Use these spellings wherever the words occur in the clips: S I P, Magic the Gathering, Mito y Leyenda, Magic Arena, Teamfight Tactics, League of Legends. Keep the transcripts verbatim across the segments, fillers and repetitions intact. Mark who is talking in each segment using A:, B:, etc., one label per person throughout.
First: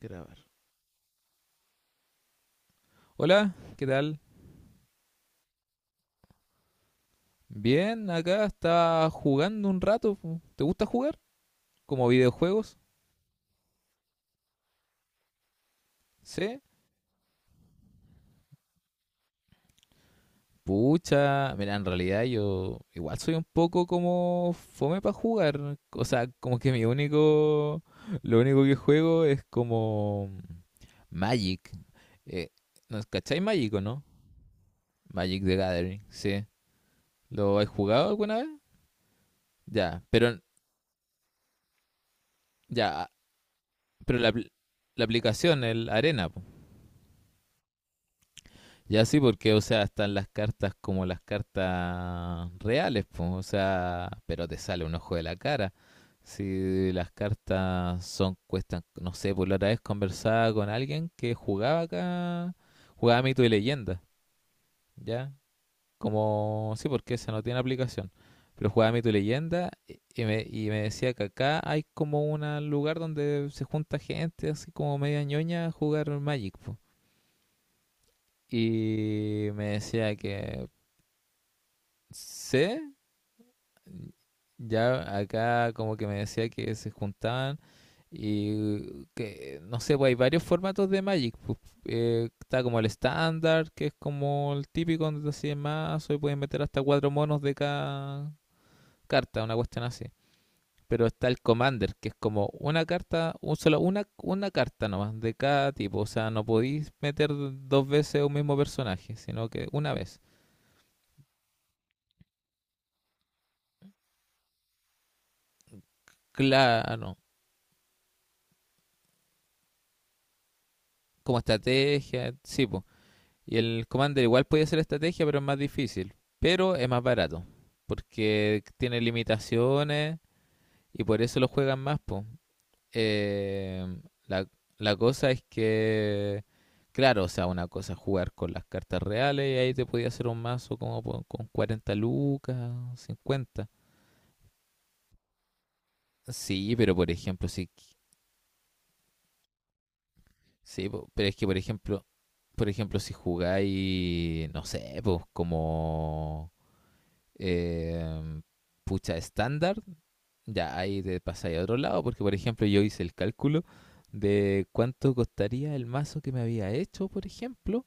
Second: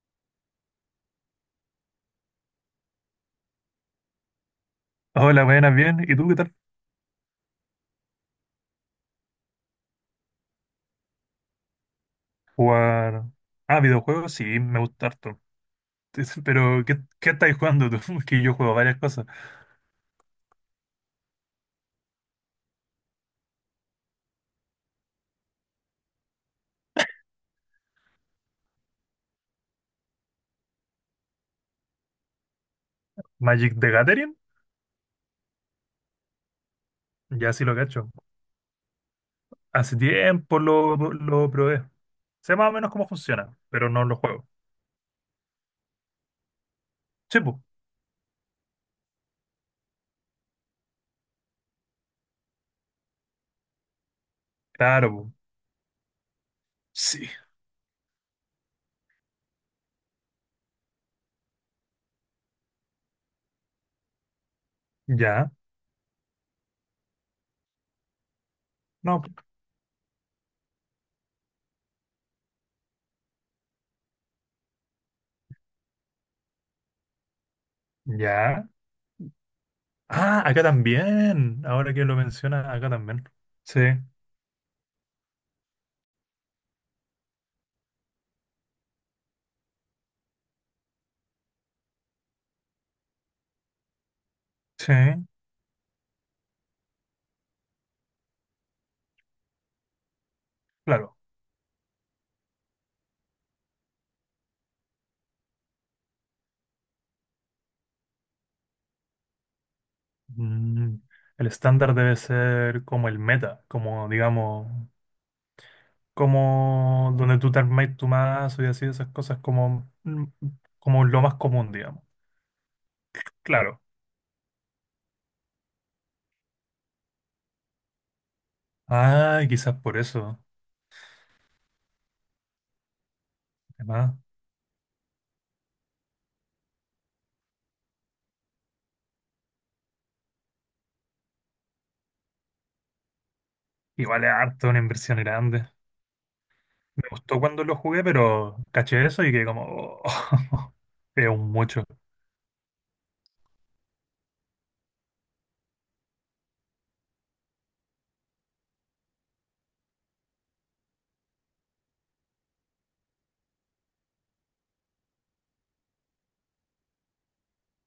A: Grabar. Hola, ¿qué tal?
B: Hola, buenas, bien. ¿Y tú qué tal?
A: Bien, acá está jugando un rato. ¿Te gusta jugar? ¿Como videojuegos?
B: ¿Jugar? Ah, videojuegos, sí, me gusta harto.
A: ¿Sí?
B: Pero, ¿qué, qué estáis jugando tú? Que yo juego varias cosas.
A: Pucha, mira, en realidad yo igual soy un poco como fome para jugar. O sea, como que mi único, lo único que juego es como Magic. Eh, ¿no, ¿Cacháis Magic
B: Magic
A: o
B: the
A: no?
B: Gathering,
A: Magic the Gathering, sí.
B: ya
A: ¿Lo
B: sí
A: has
B: lo
A: jugado
B: cacho.
A: alguna vez?
B: Hace
A: Ya, pero
B: tiempo lo, lo probé. Sé más o menos cómo
A: ya,
B: funciona, pero no lo
A: pero la,
B: juego.
A: apl- la aplicación, el Arena, po.
B: Sí, pues.
A: Ya sí, porque, o sea, están las cartas como las cartas reales, pues, o sea, pero te sale un
B: Claro,
A: ojo de
B: po.
A: la cara. Si las
B: Sí.
A: cartas son, cuestan, no sé, por la otra vez conversaba con alguien que jugaba acá, jugaba Mito y Leyenda, ¿ya?
B: Ya.
A: Como, sí, porque esa no tiene aplicación, pero jugaba Mito y
B: No.
A: Leyenda y y me, y me decía que acá hay como un lugar donde se junta gente así como media ñoña a jugar Magic, pues.
B: Ya.
A: Y me decía
B: Ah, acá
A: que
B: también. Ahora que lo menciona,
A: sé,
B: acá también. Sí,
A: ya acá como que me decía que se juntaban y que, no sé, pues hay varios formatos de Magic. pues, eh, está como el estándar, que es como el
B: sí,
A: típico donde te hacen mazo y puedes meter hasta cuatro monos de cada carta, una cuestión así. Pero
B: claro.
A: está el Commander, que es como una carta, un solo, una, una carta nomás de cada tipo. O sea, no podéis meter dos veces un mismo personaje, sino que una vez.
B: Mm, el estándar debe ser como el meta, como digamos, como
A: Claro,
B: donde tú te armáis tu mazo y así, esas cosas como, mm, como lo más
A: como
B: común, digamos.
A: estrategia, sí, pues. Y
B: Claro.
A: el Commander igual puede ser estrategia, pero es más difícil. Pero es más barato, porque tiene
B: Ah, quizás por
A: limitaciones
B: eso.
A: y por eso lo juegan más, po. Eh,
B: Además,
A: la, la cosa es que, claro, o sea, una cosa es jugar con las cartas reales y ahí te podía hacer un mazo como po- con cuarenta lucas, cincuenta.
B: igual es harto una inversión grande.
A: Sí, pero
B: Me
A: por
B: gustó
A: ejemplo,
B: cuando
A: sí,
B: lo jugué, pero caché eso y que como, oh,
A: sí, po, pero
B: es
A: es que
B: un
A: por
B: mucho.
A: ejemplo, por ejemplo, si jugáis, no sé, pues como eh, pucha estándar. Ya, ahí te pasáis a otro lado, porque por ejemplo yo hice el cálculo de cuánto costaría el mazo que me había hecho, por ejemplo,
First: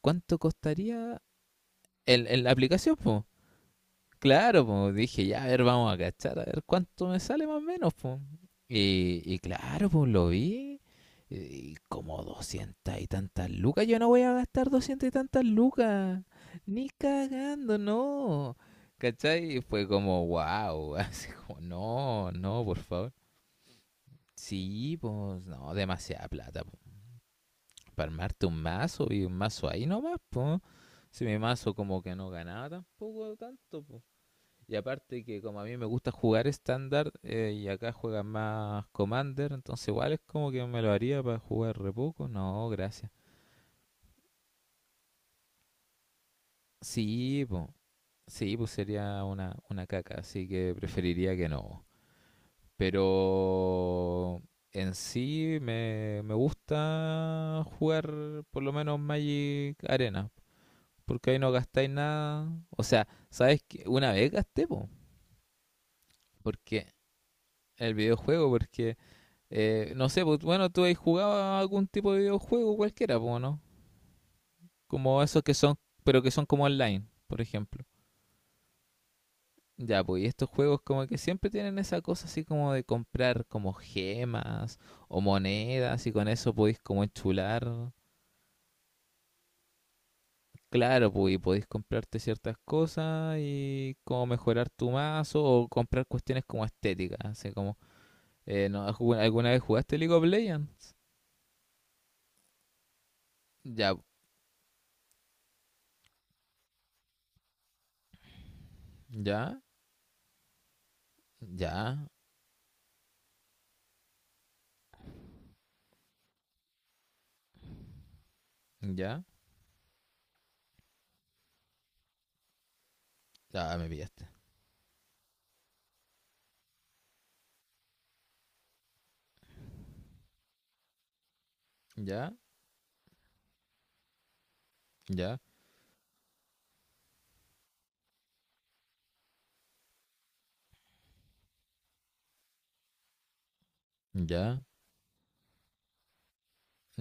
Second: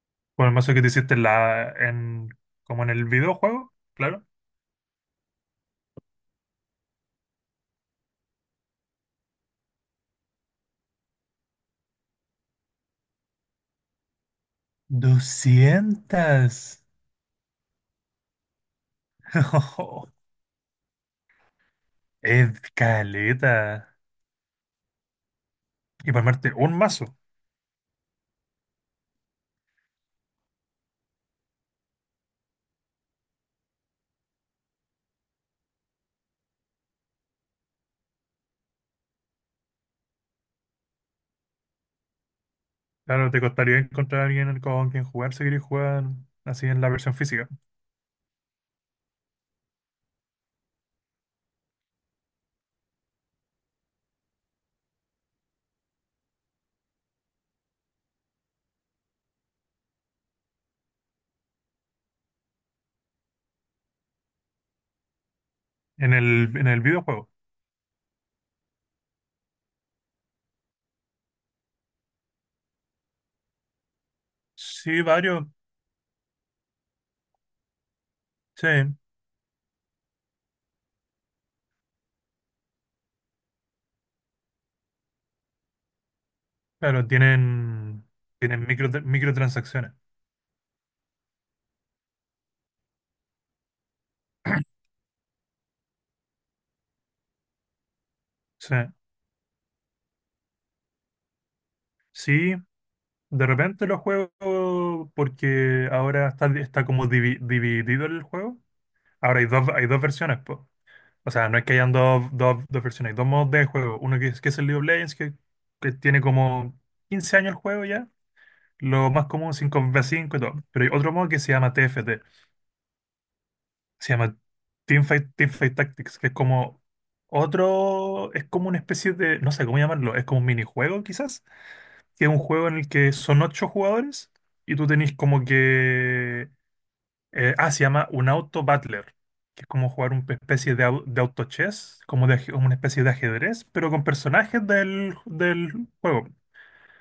A: cuánto
B: Con el mazo que te hiciste
A: costaría
B: en la,
A: el,
B: en,
A: el- la
B: como en
A: aplicación,
B: el
A: pues.
B: videojuego, claro.
A: Claro, pues dije, ya, a ver, vamos a cachar, a ver cuánto me sale más o menos, pues. Y, y claro, pues lo vi, y como doscientas y tantas lucas, yo no voy a gastar doscientas y tantas lucas,
B: doscientas.
A: ni cagando, no. ¿Cachai? Y fue como, wow, así como, no,
B: Es
A: no, por favor.
B: caleta.
A: Sí, pues no,
B: Y para
A: demasiada
B: armarte
A: plata.
B: un
A: po.
B: mazo.
A: Para armarte un mazo y un mazo ahí nomás, pues. Si mi mazo como que no ganaba tampoco tanto, pues. Y aparte que como a mí me gusta jugar estándar eh, y acá juegan más Commander, entonces igual es como que me lo haría para jugar re poco. No, gracias.
B: Claro, te costaría encontrar a alguien con quien jugar si querés jugar así en la versión
A: Sí,
B: física,
A: pues. Sí, pues sería una, una, caca, así que preferiría que no. Pero en sí me, me gusta jugar por lo menos Magic Arena, porque ahí no gastáis nada. O sea, ¿sabes qué? Una vez gasté, po,
B: en el, en el
A: porque
B: videojuego.
A: el videojuego, porque, eh, no sé, pues, bueno, tú has jugado a algún tipo de videojuego cualquiera, po, ¿no?
B: Sí,
A: Como esos
B: varios,
A: que son, pero que son como online, por ejemplo.
B: sí,
A: Ya, pues, y estos juegos como que siempre tienen esa cosa así como de comprar como gemas o monedas y con eso podéis como
B: claro,
A: enchular.
B: tienen, tienen micro, microtransacciones.
A: Claro, pues, y podéis comprarte ciertas cosas y como mejorar tu mazo o comprar cuestiones como estéticas, así como, eh,
B: Sí,
A: ¿no? ¿Algu- ¿Alguna vez jugaste League of Legends?
B: sí, de repente
A: Ya,
B: lo juego porque ahora está, está como divi- dividido el juego. Ahora hay
A: ya,
B: dos, hay dos versiones, po. O sea, no es que hayan
A: ya,
B: dos, dos, dos versiones, hay dos modos de juego. Uno que es, que es el League of Legends, que, que tiene como quince años el juego ya. Lo
A: ya,
B: más común cinco v cinco y todo. Pero hay otro modo que se llama T F T.
A: ya, ah, me
B: Se
A: pillaste.
B: llama Teamfight, Teamfight Tactics, que es como otro. Es como una especie de. No sé cómo llamarlo. Es como un minijuego, quizás. Que es
A: Ya,
B: un juego en el que son ocho jugadores y tú tenés
A: ya,
B: como que eh, ah, se llama un auto battler. Que es como jugar una especie de, au- de auto chess, como de, aje- como una especie de ajedrez, pero con
A: ya,
B: personajes del, del juego.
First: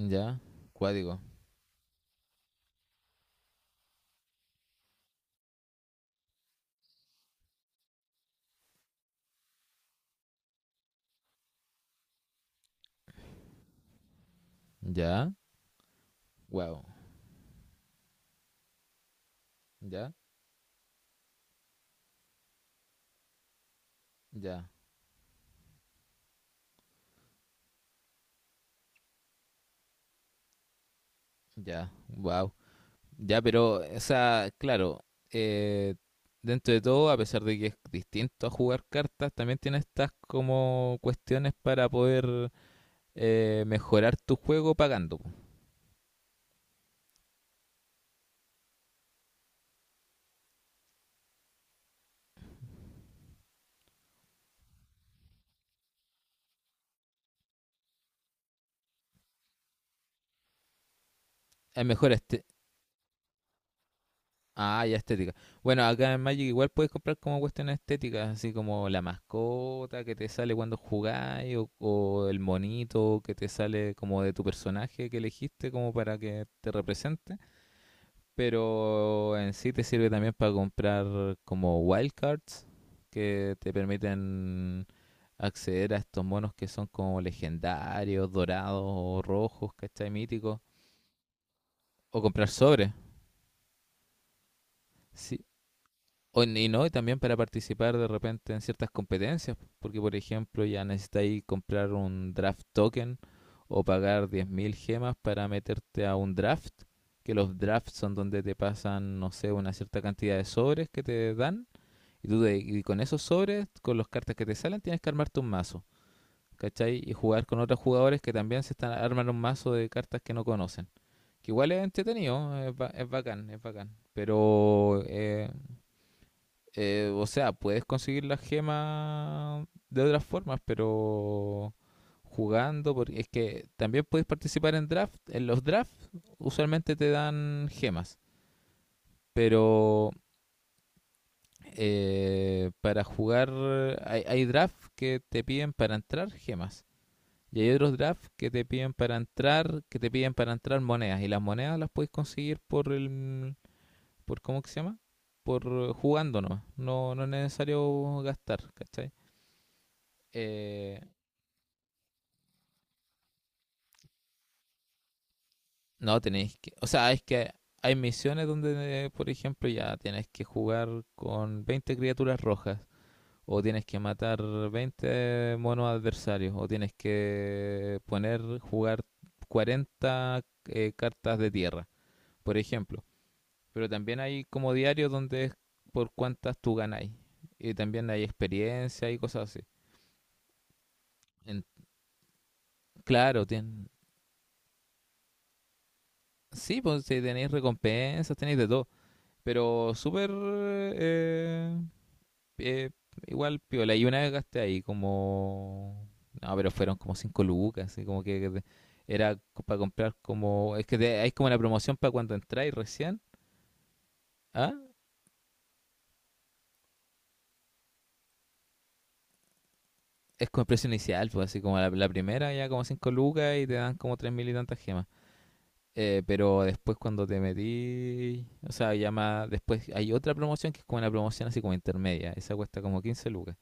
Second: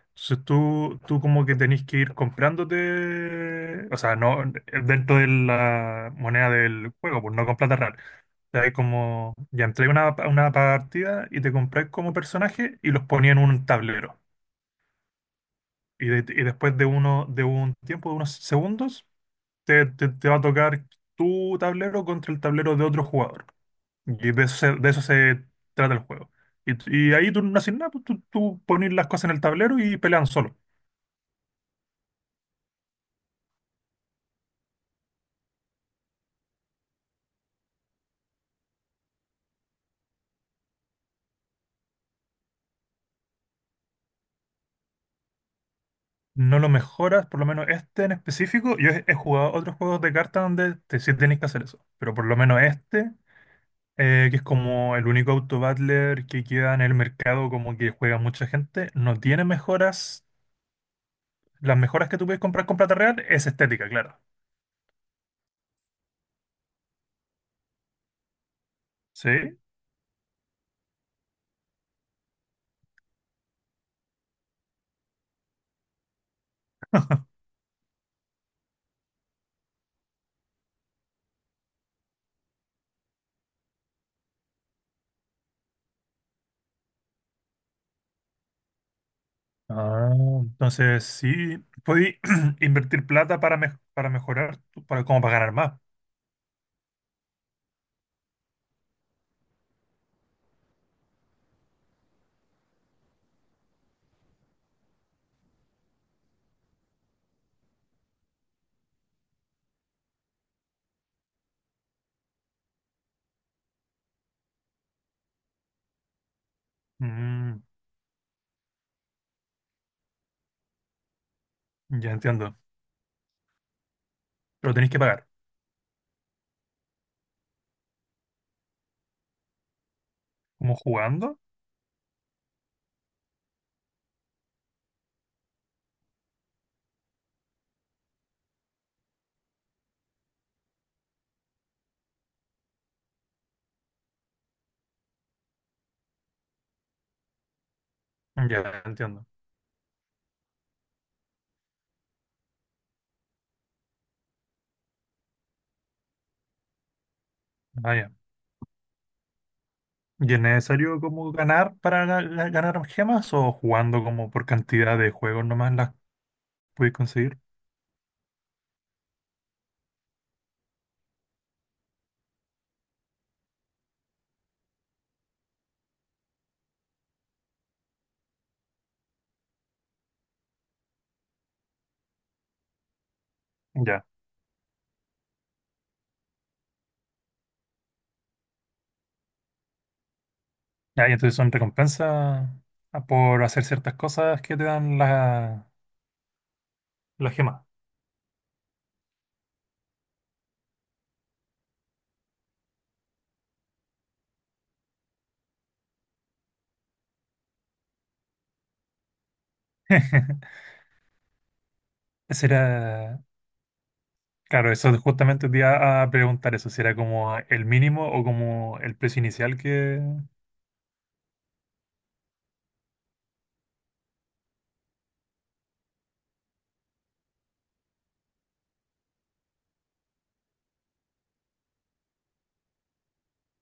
A: ya,
B: Entonces tú,
A: cuádigo,
B: tú como que tenés que ir comprándote, o sea, no dentro de la moneda del juego, pues no con plata real. O sea, es como, ya entré a una, a una partida y te compré como personaje y los ponía en un tablero.
A: ya,
B: Y, de- y después
A: wow,
B: de, uno, de un tiempo, de unos segundos, te, te-
A: ya,
B: te va a tocar tu tablero contra el tablero de otro jugador. Y de eso
A: ya,
B: se, de eso se trata el juego. Y, y ahí tú no haces nada, pues tú, tú pones las cosas en el tablero y pelean solos.
A: ya, wow. Ya, pero, o sea, claro, eh, dentro de todo, a pesar de que es distinto a jugar cartas, también tiene estas como cuestiones para poder eh, mejorar tu juego pagando. po.
B: No lo mejoras, por lo menos este en específico. Yo he, he jugado otros juegos de cartas donde te, sí tenés que hacer eso, pero por lo menos este, eh, que es como el único auto-battler que queda en el mercado, como que juega mucha gente, no tiene mejoras. Las
A: Es
B: mejoras
A: mejor
B: que tú puedes
A: este.
B: comprar con plata real es estética, claro.
A: Ah, ya estética. Bueno, acá en Magic igual puedes comprar como cuestiones estéticas, así como la
B: ¿Sí?
A: mascota que te sale cuando jugáis, o, o el monito que te sale como de tu personaje que elegiste como para que te represente, pero en sí te sirve también para comprar como wildcards que te permiten acceder a estos monos que son como legendarios, dorados o rojos, ¿cachai?
B: Ah,
A: Míticos.
B: entonces sí, podéis
A: O comprar sobres.
B: invertir plata para, mej- para mejorar, tu- para, como para
A: Sí.
B: ganar más.
A: O, y no, y también para participar de repente en ciertas competencias, porque por ejemplo ya necesitáis comprar un draft token o pagar diez mil gemas para meterte a un draft, que los drafts son donde te pasan, no sé, una cierta cantidad de sobres que te dan Y tú de- y con esos sobres, con los cartas que te salen, tienes que armarte un mazo, ¿cachai? Y jugar con
B: Mm,
A: otros jugadores que también se están armando un mazo de cartas que no conocen. Que igual es
B: ya entiendo.
A: entretenido, eh, es, ba- es bacán, es bacán.
B: Pero tenéis que
A: Pero,
B: pagar.
A: eh, eh, o sea, puedes conseguir las gemas de otras formas,
B: ¿Como jugando?
A: pero jugando, porque es que también puedes participar en draft. En los drafts usualmente te dan gemas, pero eh, para jugar, hay, hay drafts que te piden para entrar gemas. Y hay otros drafts que te
B: Ya
A: piden para
B: entiendo.
A: entrar, que te piden para entrar monedas. Y las monedas las puedes conseguir por el, por ¿cómo que se llama? Por eh, jugando nomás. No, no es
B: Ah, ya.
A: necesario gastar, ¿cachai?
B: ¿Y es
A: Eh,
B: necesario como ganar para ga- ga- ganar gemas o jugando como por cantidad de juegos nomás las
A: no tenéis que, o
B: puedes
A: sea, es
B: conseguir?
A: que hay misiones donde, eh, por ejemplo, ya tienes que jugar con veinte criaturas rojas o tienes que matar veinte monos adversarios, o tienes que poner, jugar cuarenta eh, cartas de tierra, por ejemplo. Pero
B: Ya.
A: también hay como diarios donde es por cuántas tú ganáis. Y también hay experiencia y cosas así.
B: Ya, y entonces son
A: En-
B: recompensas a- por
A: claro,
B: hacer
A: tien-
B: ciertas cosas que te dan la,
A: sí, pues si
B: la
A: tenéis
B: gema.
A: recompensas, tenéis de todo. Pero súper eh, eh, igual piola. Y una vez gasté ahí como... No, pero fueron como cinco lucas, así como que que era para comprar como... Es que te- hay como una promoción para cuando
B: Ese
A: entráis recién.
B: era, claro,
A: ¿Ah?
B: eso justamente te iba a preguntar eso, si era como el mínimo o como el precio inicial que...
A: Es como el precio inicial, pues así como la, la, primera ya como cinco lucas y te dan como tres mil y tantas gemas. Eh, pero después cuando te metí... O sea, ya más... Después hay otra promoción que es como una promoción así como intermedia. Esa cuesta como quince lucas.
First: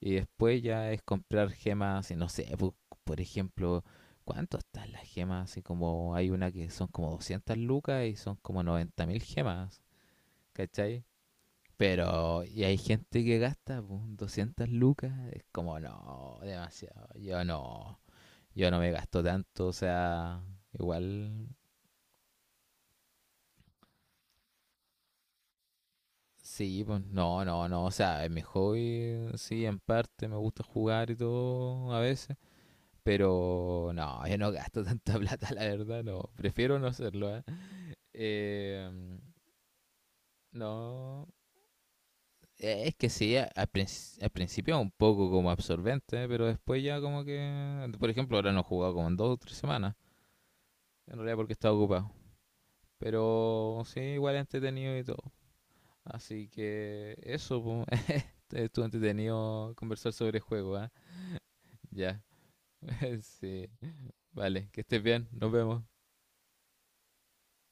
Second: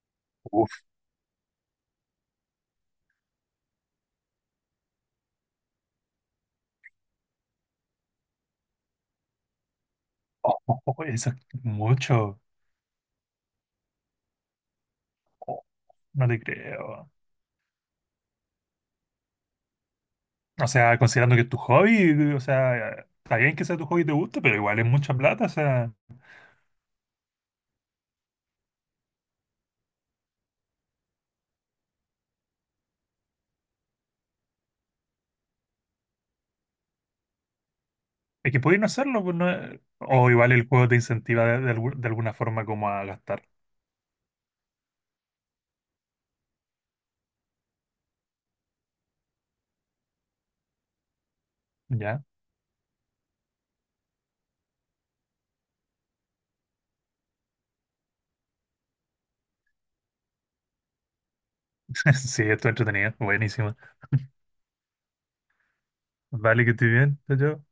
A: Y después
B: Uf,
A: ya es comprar gemas, y no sé, pu- por ejemplo, ¿cuánto están las gemas? Así como hay una que son como doscientas lucas y son como noventa mil gemas,
B: oh, oh, oh,
A: ¿cachai?
B: eso es mucho.
A: Pero, y hay gente que gasta pu, doscientas lucas, es
B: Oh,
A: como,
B: no te
A: no, demasiado,
B: creo.
A: yo no, yo no me gasto tanto, o sea,
B: O sea, considerando que
A: igual,
B: es tu hobby, o sea, está bien que sea tu hobby y te guste, pero igual es mucha plata, o sea,
A: sí, pues, no, no, no, o sea, es mi hobby, sí, en parte, me gusta jugar y todo a veces. Pero no, yo no gasto tanta plata, la verdad, no. Prefiero no hacerlo, ¿eh?
B: es que podéis no
A: Eh,
B: hacerlo, pues no es- o igual el juego te
A: no.
B: incentiva de, de algu- de alguna forma
A: Eh,
B: como
A: Es
B: a
A: que sí,
B: gastar,
A: a- al, princi- al principio un poco como absorbente, pero después ya como que... Por ejemplo, ahora no he jugado como en dos o tres semanas, en realidad porque estaba ocupado.
B: ¿ya?
A: Pero sí, igual entretenido y todo. Así que eso, po, este, estuvo entretenido conversar sobre el juego, ¿ah? Ya,
B: Sí, esto es entretenido,
A: sí.
B: buenísimo.
A: Vale, que estés bien, nos vemos.
B: Vale, que estoy bien, yo.